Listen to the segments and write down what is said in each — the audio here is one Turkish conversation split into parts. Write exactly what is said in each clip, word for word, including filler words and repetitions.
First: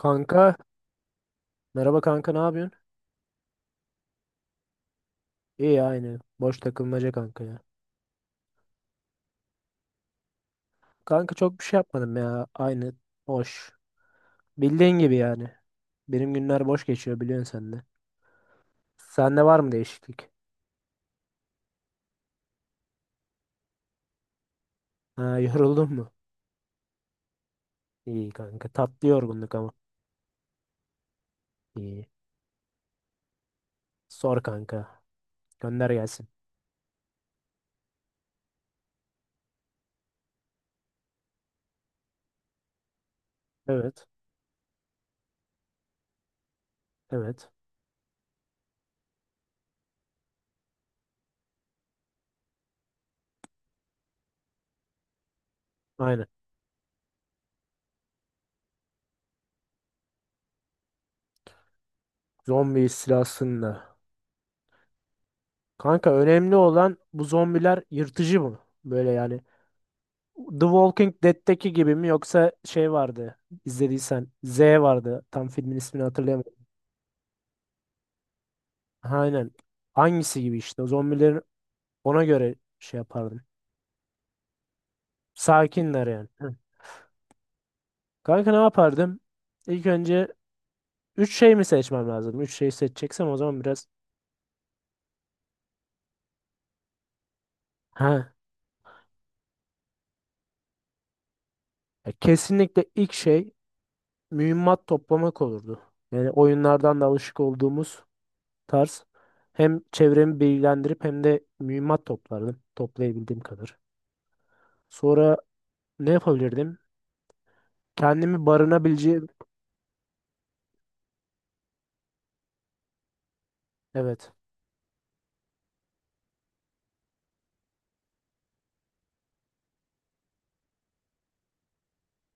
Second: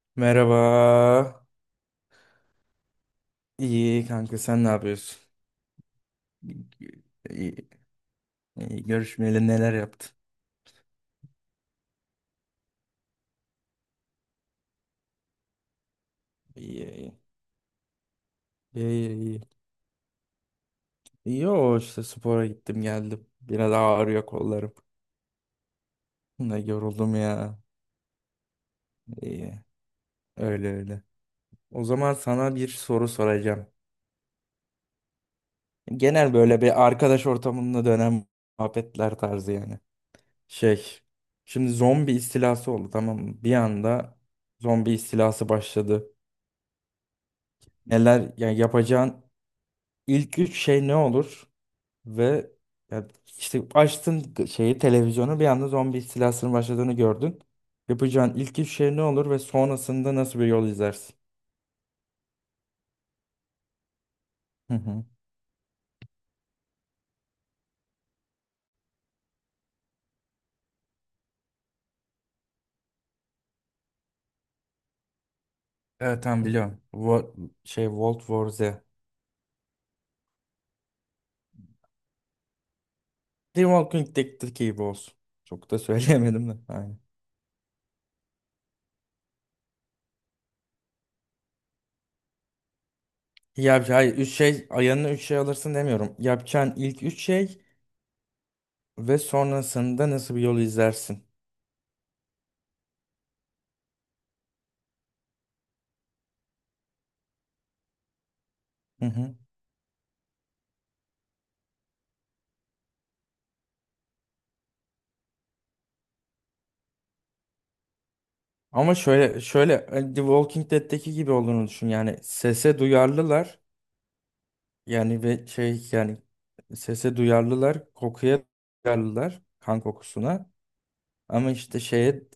Kanka, Merhaba. merhaba kanka, ne yapıyorsun? İyi kanka, sen ne yapıyorsun? İyi, aynı. Boş takılmaca kanka ya. İyi, iyi. Görüşmeyeli neler yaptın? Kanka çok bir şey yapmadım ya. Aynı boş. Bildiğin gibi yani. Benim günler İyi boş iyi. geçiyor, biliyorsun sen de. İyi iyi. Sende var mı değişiklik? İyi. Yo, işte spora gittim geldim. Biraz ağrıyor kollarım. Ha, yoruldun mu? Ne yoruldum ya. İyi kanka. Tatlı yorgunluk İyi. ama. Öyle öyle. O İyi. zaman sana bir soru soracağım. Sor kanka. Gönder gelsin. Genel böyle bir arkadaş ortamında dönen muhabbetler tarzı yani. Şey. Şimdi zombi istilası oldu, tamam mı? Bir Evet. anda zombi istilası başladı. Evet. Neler yani yapacağın İlk üç şey ne olur? Ve ya işte açtın şeyi, televizyonu, bir anda zombi Aynen. istilasının başladığını gördün. Yapacağın ilk üç şey ne olur ve sonrasında nasıl bir yol izlersin? Zombi istilasında. Hı hı. Kanka, önemli olan bu zombiler yırtıcı mı? Böyle yani The Walking Dead'teki gibi mi, yoksa şey vardı, izlediysen Z vardı, tam filmin ismini Evet, tamam, hatırlayamadım. biliyorum. Wo- şey World War Z. The Aynen. Hangisi gibi işte, o zombilerin ona göre şey yapardım. Walking Dead'teki gibi olsun. Çok da Sakinler yani. söyleyemedim Hı. de. Aynen. Kanka ne yapardım? İlk önce üç şey mi seçmem lazım? Üç şey seçeceksem o zaman biraz, Ya hayır, üç şey ayağına üç şey alırsın demiyorum. Yapacağın ilk üç şey ha, ve sonrasında nasıl bir yol izlersin? ya kesinlikle ilk şey mühimmat toplamak olurdu. Yani oyunlardan da alışık olduğumuz Hı tarz. hı. Hem çevremi bilgilendirip hem de mühimmat toplardım. Toplayabildiğim kadar. Sonra ne yapabilirdim? Kendimi Ama barınabileceğim. şöyle şöyle hani The Walking Dead'teki gibi olduğunu düşün. Yani sese duyarlılar. Evet. Yani ve şey yani sese duyarlılar, kokuya duyarlılar, kan kokusuna. Ama işte şeye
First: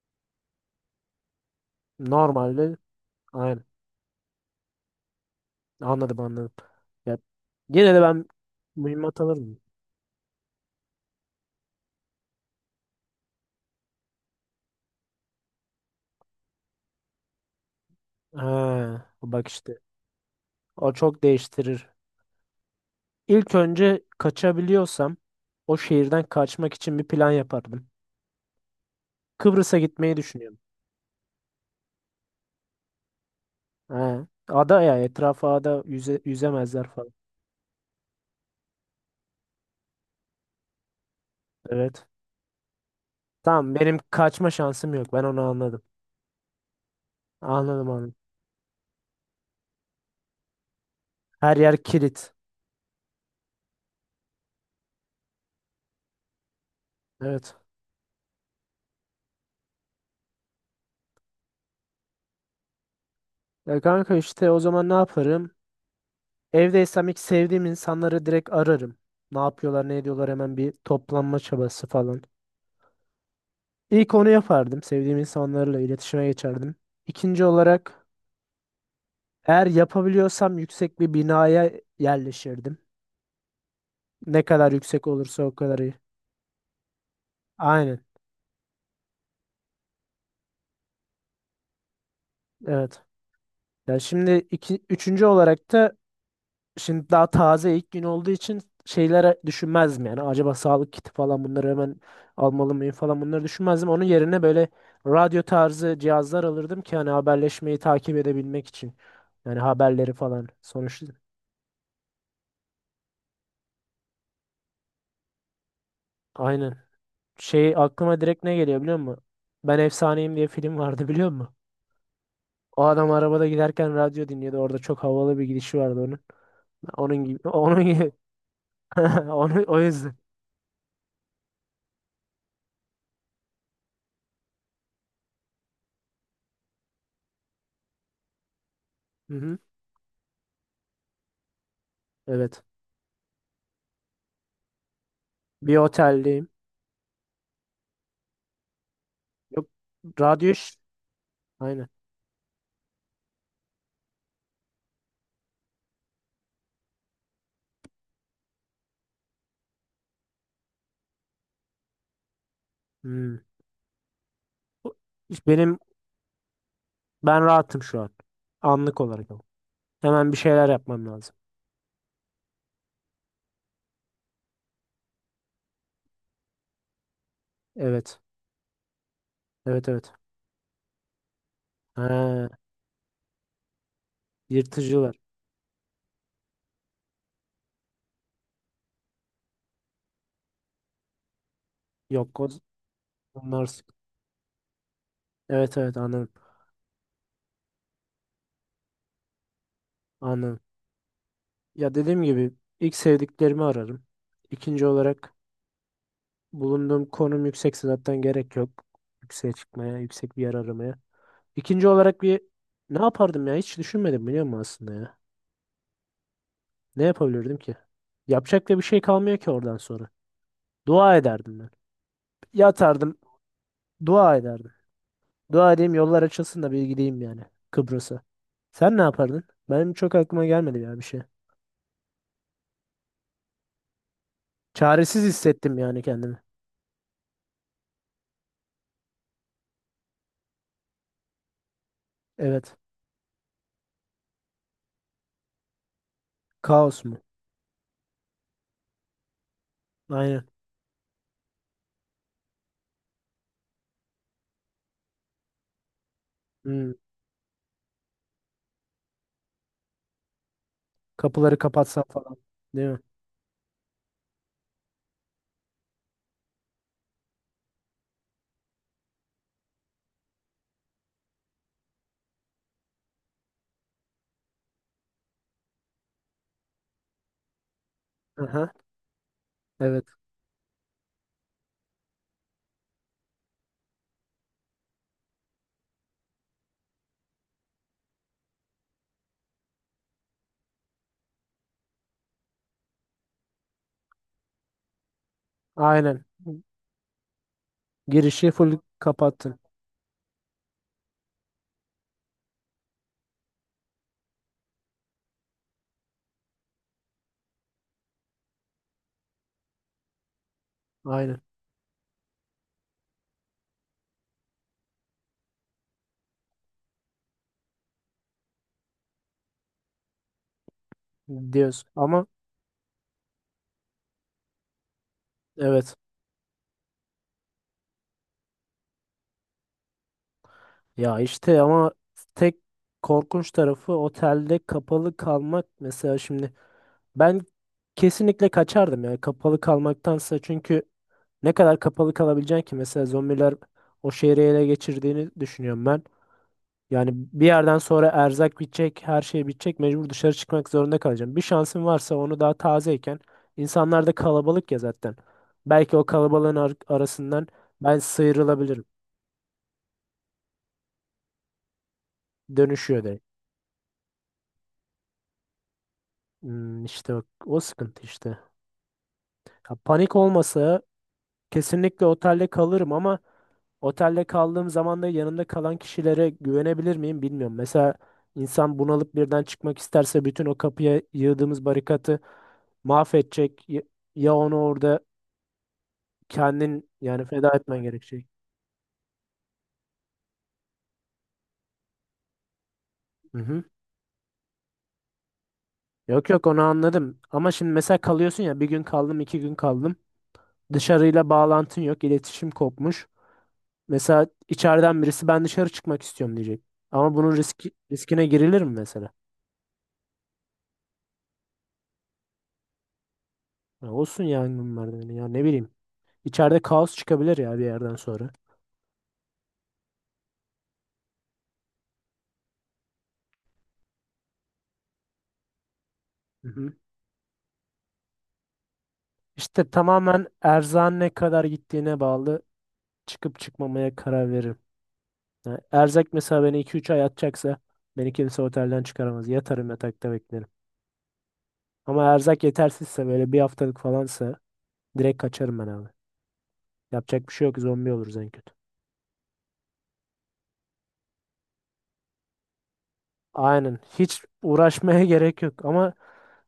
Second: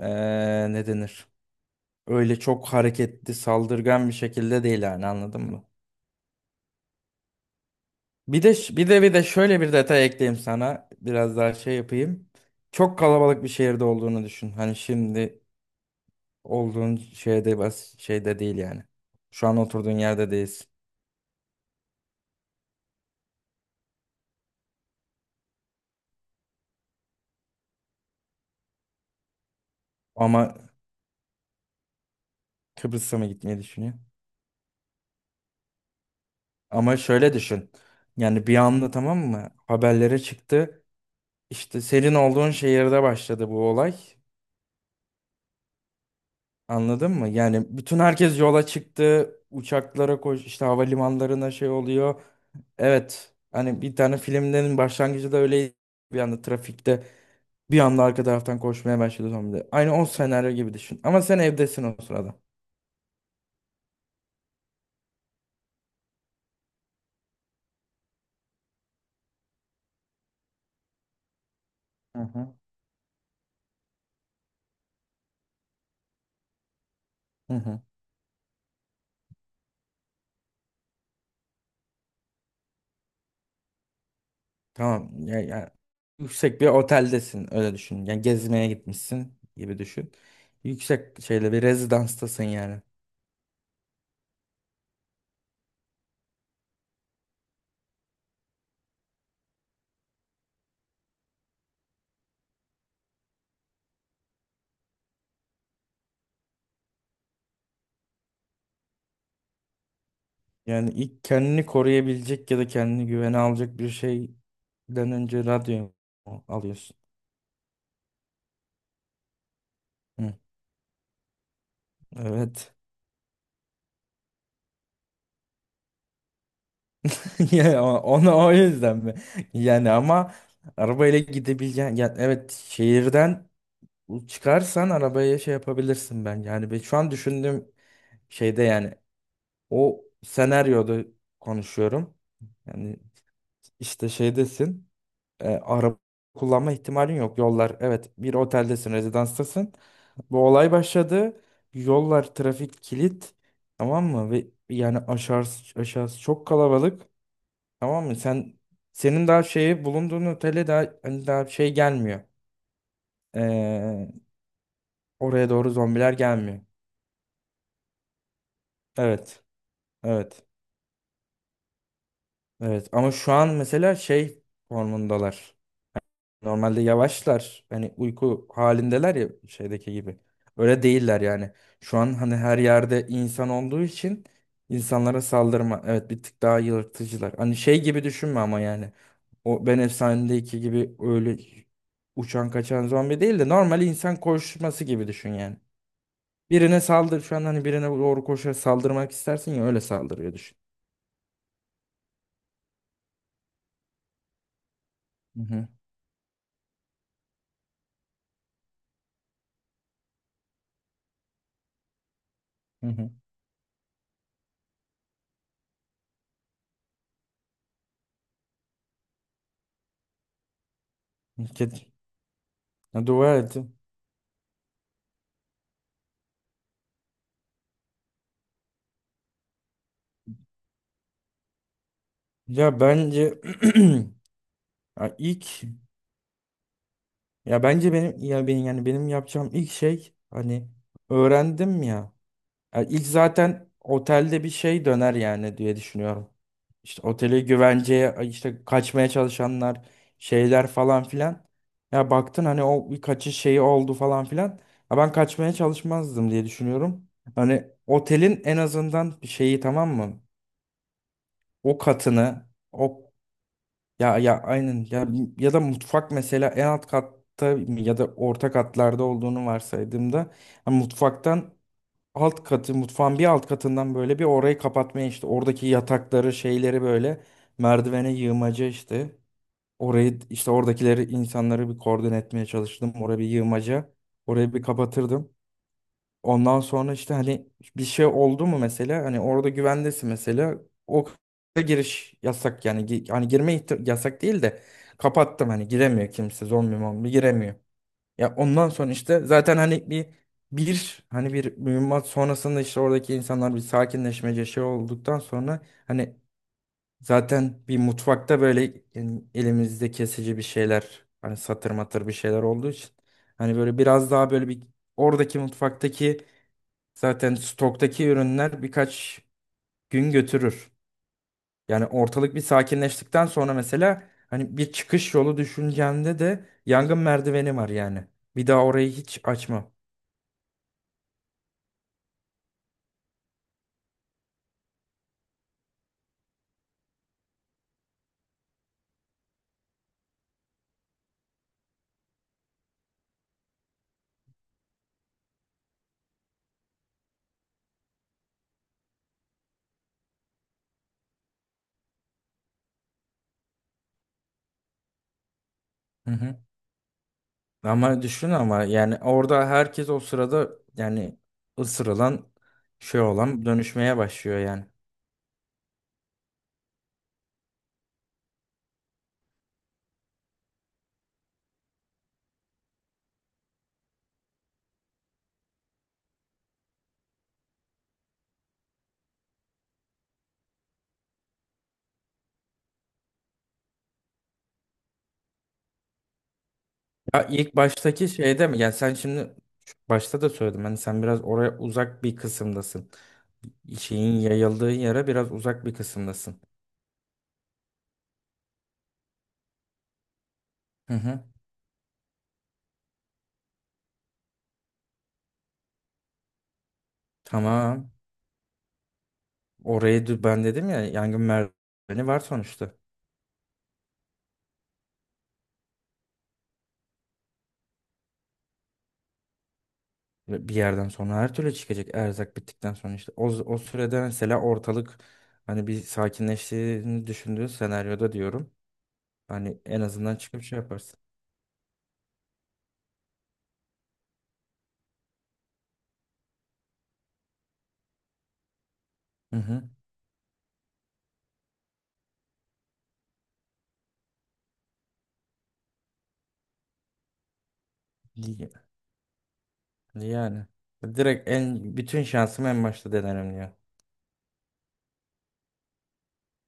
eee ne denir? Öyle çok Normalde. hareketli, Aynen. saldırgan bir şekilde değil yani, anladın mı? Anladım anladım. Ya, yine de ben Bir de bir de bir mühimmat de alırdım. şöyle bir detay ekleyeyim sana. Biraz daha şey yapayım. Çok kalabalık bir şehirde olduğunu düşün. Hani şimdi olduğun şeyde bas şeyde değil yani. Ha, bak Şu an işte. oturduğun yerde değilsin. O çok değiştirir. İlk önce kaçabiliyorsam o şehirden kaçmak için bir plan yapardım. Kıbrıs'a gitmeyi Ama düşünüyorum. Kıbrıs'a mı gitmeyi düşünüyor? Ha, ada ya, etrafa ada, yüze, yüzemezler Ama falan. şöyle düşün. Yani bir anda, tamam mı? Haberlere çıktı. İşte Evet. senin olduğun şehirde başladı bu Tamam, olay. benim kaçma şansım yok. Ben onu anladım. Anladın mı? Yani Anladım bütün anladım. herkes yola çıktı. Uçaklara koş, işte havalimanlarına Her şey yer kilit. oluyor. Evet. Hani bir tane filmlerin başlangıcı da öyle, bir anda trafikte Evet. bir anda arka taraftan koşmaya başladı zombiler. Aynı o senaryo gibi düşün. Ama sen evdesin o sırada. Ya kanka, işte o zaman ne yaparım? Evdeysem ilk sevdiğim insanları direkt ararım. Ne yapıyorlar, ne ediyorlar, hemen bir toplanma çabası falan. Hı hı. İlk onu yapardım. Sevdiğim insanlarla iletişime geçerdim. İkinci Hı hı. olarak, eğer yapabiliyorsam, yüksek bir binaya yerleşirdim. Ne kadar yüksek Tamam. Ya, olursa o ya, kadar iyi. yüksek bir oteldesin, öyle Aynen. düşün. Yani gezmeye gitmişsin gibi düşün. Yüksek şeyle bir rezidanstasın yani. Evet. Ya şimdi iki, üçüncü olarak da, şimdi daha taze ilk gün olduğu için şeylere düşünmezdim yani. Acaba sağlık kiti falan, bunları hemen almalı mıyım falan, bunları düşünmezdim. Onun yerine böyle radyo tarzı cihazlar alırdım ki hani haberleşmeyi takip edebilmek için. Yani haberleri falan. Yani Sonuçta ilk kendini koruyabilecek ya da kendini güvene alacak bir şeyden önce radyo aynen. alıyorsun. Şey, aklıma direkt ne geliyor biliyor musun? Ben Hı, Efsaneyim diye film vardı, biliyor musun? evet. O adam arabada giderken radyo dinliyordu. Orada çok havalı bir gidişi vardı onun. Onun gibi. Ya Onun o- gibi. onu o yüzden mi? Onu, o Yani yüzden. ama arabayla gidebileceğin yani evet, şehirden çıkarsan arabaya şey yapabilirsin ben. Yani ben şu an düşündüğüm şeyde yani, Hı hı. o senaryoda konuşuyorum. Evet. Yani işte şeydesin. E, Bir araba otelde. kullanma ihtimalin yok. Yollar, evet, bir oteldesin, Yok, rezidanstasın. Bu radyo olay iş. başladı. Aynen. Yollar trafik kilit. Tamam mı? Ve yani aşağısı, aşağısı çok kalabalık. Tamam mı? Sen senin daha şeyi bulunduğun otele daha hani daha şey gelmiyor. Hmm. Ee, Bu- iş oraya doğru Benim zombiler gelmiyor. ben rahatım şu an. Anlık olarak ama. Evet. Hemen bir Evet. şeyler yapmam lazım. Evet. Ama şu an mesela şey formundalar. Normalde yavaşlar. Hani Evet. uyku halindeler ya Evet şeydeki evet. gibi. Öyle değiller yani. Şu an hani Ha, her yerde insan olduğu için yırtıcılar. insanlara saldırma. Evet, bir tık daha yırtıcılar. Hani şey gibi düşünme ama yani. O Ben Efsane'deki gibi öyle Yok, o- uçan kaçan zombi değil de onlar normal sık- insan koşması gibi düşün yani. evet evet, anladım. Birine saldır şu an hani birine doğru koşarak saldırmak istersin ya, öyle saldırıyor düşün. Anladım. Ya, dediğim gibi ilk sevdiklerimi ararım. İkinci olarak, Hı hı bulunduğum konum yüksekse zaten gerek yok yükseğe çıkmaya, yüksek bir yer aramaya. İkinci olarak bir hı. ne hı. yapardım ya, hiç düşünmedim biliyor musun aslında ya. Ne yapabilirdim ki? Yapacak da bir şey kalmıyor ki oradan sonra. Dua ederdim ben. Ket- Ya Yatardım, dua ettim. dua ederdim. Dua edeyim, yollar açılsın da bir gideyim yani, Kıbrıs'a. Sen ne yapardın? Benim çok aklıma gelmedi ya bir şey. Ya bence ya Çaresiz ilk hissettim yani kendimi. ya bence benim ya benim yani benim yapacağım ilk şey hani öğrendim ya. Evet. Yani ilk zaten otelde bir şey döner yani diye düşünüyorum. Kaos İşte mu? oteli güvenceye, işte kaçmaya çalışanlar, Aynen. şeyler falan filan. Ya baktın hani o bir kaçış şeyi oldu falan filan. Ya ben kaçmaya çalışmazdım diye Hmm. düşünüyorum. Hani otelin en azından şeyi, tamam mı? Kapıları O kapatsam falan. katını Değil mi? o ya ya aynen ya, ya da mutfak mesela en alt katta ya da orta katlarda olduğunu varsaydığımda hani mutfaktan, alt katı, mutfağın bir alt katından böyle bir orayı kapatmaya, işte oradaki yatakları şeyleri böyle merdivene yığmaca, Aha. işte Evet. orayı, işte oradakileri insanları bir koordine etmeye çalıştım, oraya bir yığmaca, orayı bir kapatırdım. Ondan sonra işte hani bir şey oldu mu mesela hani orada güvendesin mesela o k- giriş yasak yani, Gi- hani girme ihti- yasak değil de kapattım, hani giremiyor Aynen. kimse, zombi mombi giremiyor. Ya Girişi ondan full sonra işte zaten kapattın. hani bir bir hani bir mühimmat sonrasında işte oradaki insanlar bir sakinleşmece şey olduktan sonra hani zaten bir mutfakta böyle yani elimizde kesici bir şeyler hani Aynen. satır matır bir şeyler olduğu için hani böyle biraz daha böyle bir oradaki mutfaktaki, zaten stoktaki ürünler birkaç gün götürür. Yani Diyorsun. Ama ortalık bir sakinleştikten sonra mesela hani bir çıkış yolu evet. düşüncende de yangın merdiveni var yani. Bir daha orayı hiç açma. Ya işte, ama tek korkunç tarafı otelde kapalı kalmak. Mesela şimdi ben kesinlikle kaçardım ya kapalı kalmaktansa, çünkü ne kadar kapalı kalabileceksin ki? Mesela zombiler o şehri ele geçirdiğini düşünüyorum ben. Yani bir yerden sonra erzak bitecek, her şey bitecek, mecbur dışarı çıkmak zorunda kalacağım. Bir şansın varsa onu daha tazeyken, insanlar da kalabalık ya zaten, belki o Hı hı. kalabalığın ar- arasından ben Ama düşün ama sıyrılabilirim. yani orada herkes o sırada yani ısırılan, şey Dönüşüyor direkt. olan dönüşmeye başlıyor yani. Hmm, işte o, o sıkıntı işte. Ya, panik olmasa kesinlikle otelde kalırım, ama otelde kaldığım zaman da yanında kalan kişilere güvenebilir miyim, bilmiyorum. Mesela insan bunalıp birden çıkmak isterse bütün o kapıya yığdığımız barikatı mahvedecek. Ya ya onu orada kendin Ya yani feda ilk etmen baştaki gerekecek. şeyde mi? Yani sen şimdi şu başta da söyledim. Hani sen biraz oraya uzak bir kısımdasın. Hı hı. Şeyin yayıldığı yere biraz uzak bir Yok kısımdasın. yok, onu anladım. Ama şimdi mesela kalıyorsun ya, bir gün kaldım, iki gün kaldım. Hı hı. Dışarıyla bağlantın yok, iletişim kopmuş. Mesela içeriden birisi ben dışarı çıkmak istiyorum diyecek. Ama bunun riski, Tamam. riskine girilir mi mesela? Orayı dü- ben dedim ya, yangın merdiveni var sonuçta. Ya olsun yangın merdiveni, ya ne bileyim. İçeride kaos çıkabilir ya bir yerden sonra. Ve bir yerden sonra her türlü çıkacak erzak bittikten sonra işte. O, o sürede mesela ortalık hani bir Hı hı. sakinleştiğini düşündüğü senaryoda diyorum. Hani İşte en azından tamamen çıkıp şey erzağın yaparsın. ne kadar gittiğine bağlı, çıkıp çıkmamaya karar veririm. Yani erzak mesela beni iki üç ay atacaksa beni kimse otelden çıkaramaz. Hı hı. Yatarım yatakta beklerim. Ama erzak yetersizse, böyle bir haftalık falansa, direkt kaçarım ben abi. Yapacak bir şey yok, zombi oluruz en Y- kötü. Yani. Direkt en bütün şansımı en başta denerim diyor. Aynen, hiç uğraşmaya gerek yok. Ama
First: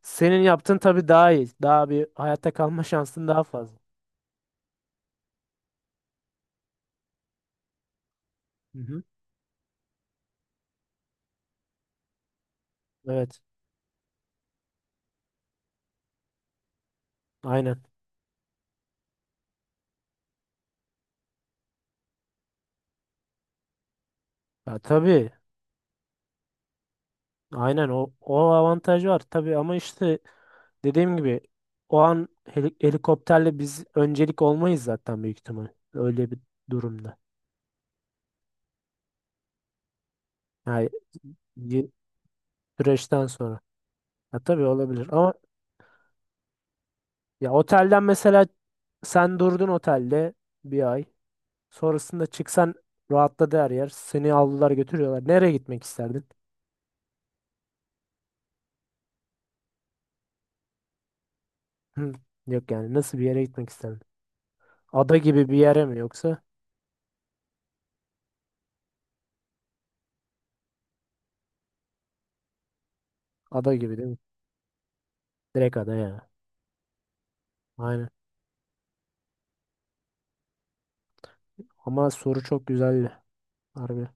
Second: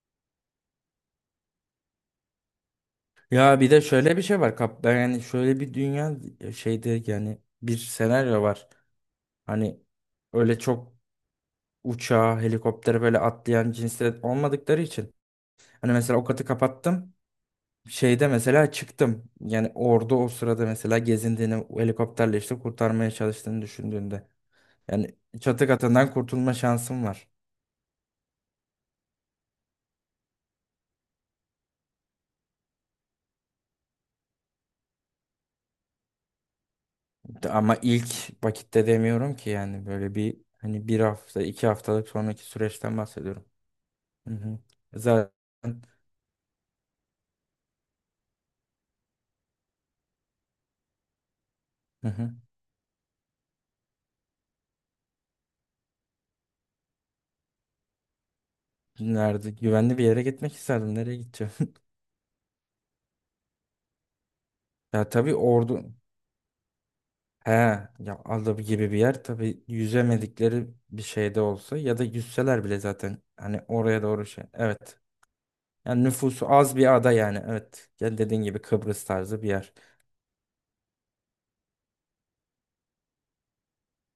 senin yaptığın tabii daha iyi. Daha bir hayatta kalma şansın daha Ya bir fazla. de şöyle bir şey var kap ben yani şöyle bir dünya, e, şeyde yani bir senaryo var. Hı hı. Hani öyle çok uçağa, helikoptere böyle Evet, atlayan cinsler olmadıkları için hani mesela o katı kapattım. aynen. Şeyde mesela çıktım. Yani orada o sırada mesela gezindiğini, o helikopterle işte kurtarmaya çalıştığını düşündüğünde. Ya Yani tabii. çatı katından kurtulma şansım var. Aynen, o, o avantaj var tabii ama işte, dediğim gibi, o an heli- helikopterle biz öncelik olmayız zaten büyük ihtimal. Öyle bir durumda. Ama ilk vakitte demiyorum ki yani, böyle bir hani Yani bir hafta, iki bir haftalık sonraki süreçten süreçten bahsediyorum. sonra. Hı Ya hı. tabii olabilir Zaten ama, ya otelden mesela, sen durdun otelde bir ay. hı Sonrasında hı. çıksan, rahatladı her yer, seni aldılar götürüyorlar. Nereye gitmek isterdin? Nerede? Güvenli bir yere gitmek isterdim. Nereye gideceğim? Hı, yok yani, nasıl bir yere gitmek isterdin? Ya Ada tabii gibi bir yere ordu. mi yoksa? He, ya Aldab gibi bir yer tabii, yüzemedikleri bir şeyde olsa ya da yüzseler bile zaten hani Ada gibi oraya değil mi? doğru şey. Evet. Direkt ada Yani ya. nüfusu az bir ada yani. Evet. Aynen. Yani dediğin gibi Kıbrıs tarzı bir yer. Ama soru çok güzeldi. Harbi.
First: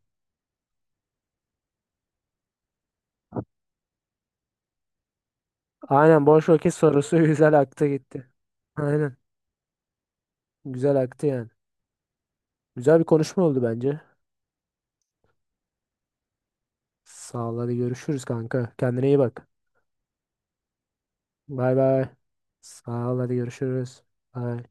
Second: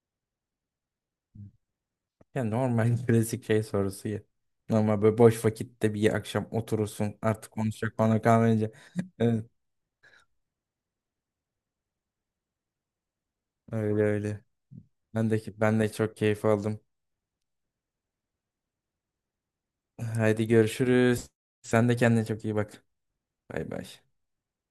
Yani normal klasik şey sorusu ya. Normal böyle boş vakitte bir Aynen, akşam boş vakit oturursun sorusu, artık güzel aktı konuşacak bana gitti. kalmayınca. Aynen. Evet, Güzel aktı yani. Güzel bir konuşma oldu bence. öyle öyle. Ben de ben de çok keyif aldım. Sağ ol, hadi görüşürüz kanka. Kendine iyi bak. Haydi görüşürüz. Bay Sen de bay. kendine çok iyi bak. Sağ ol, hadi Bay bay. görüşürüz. Bay.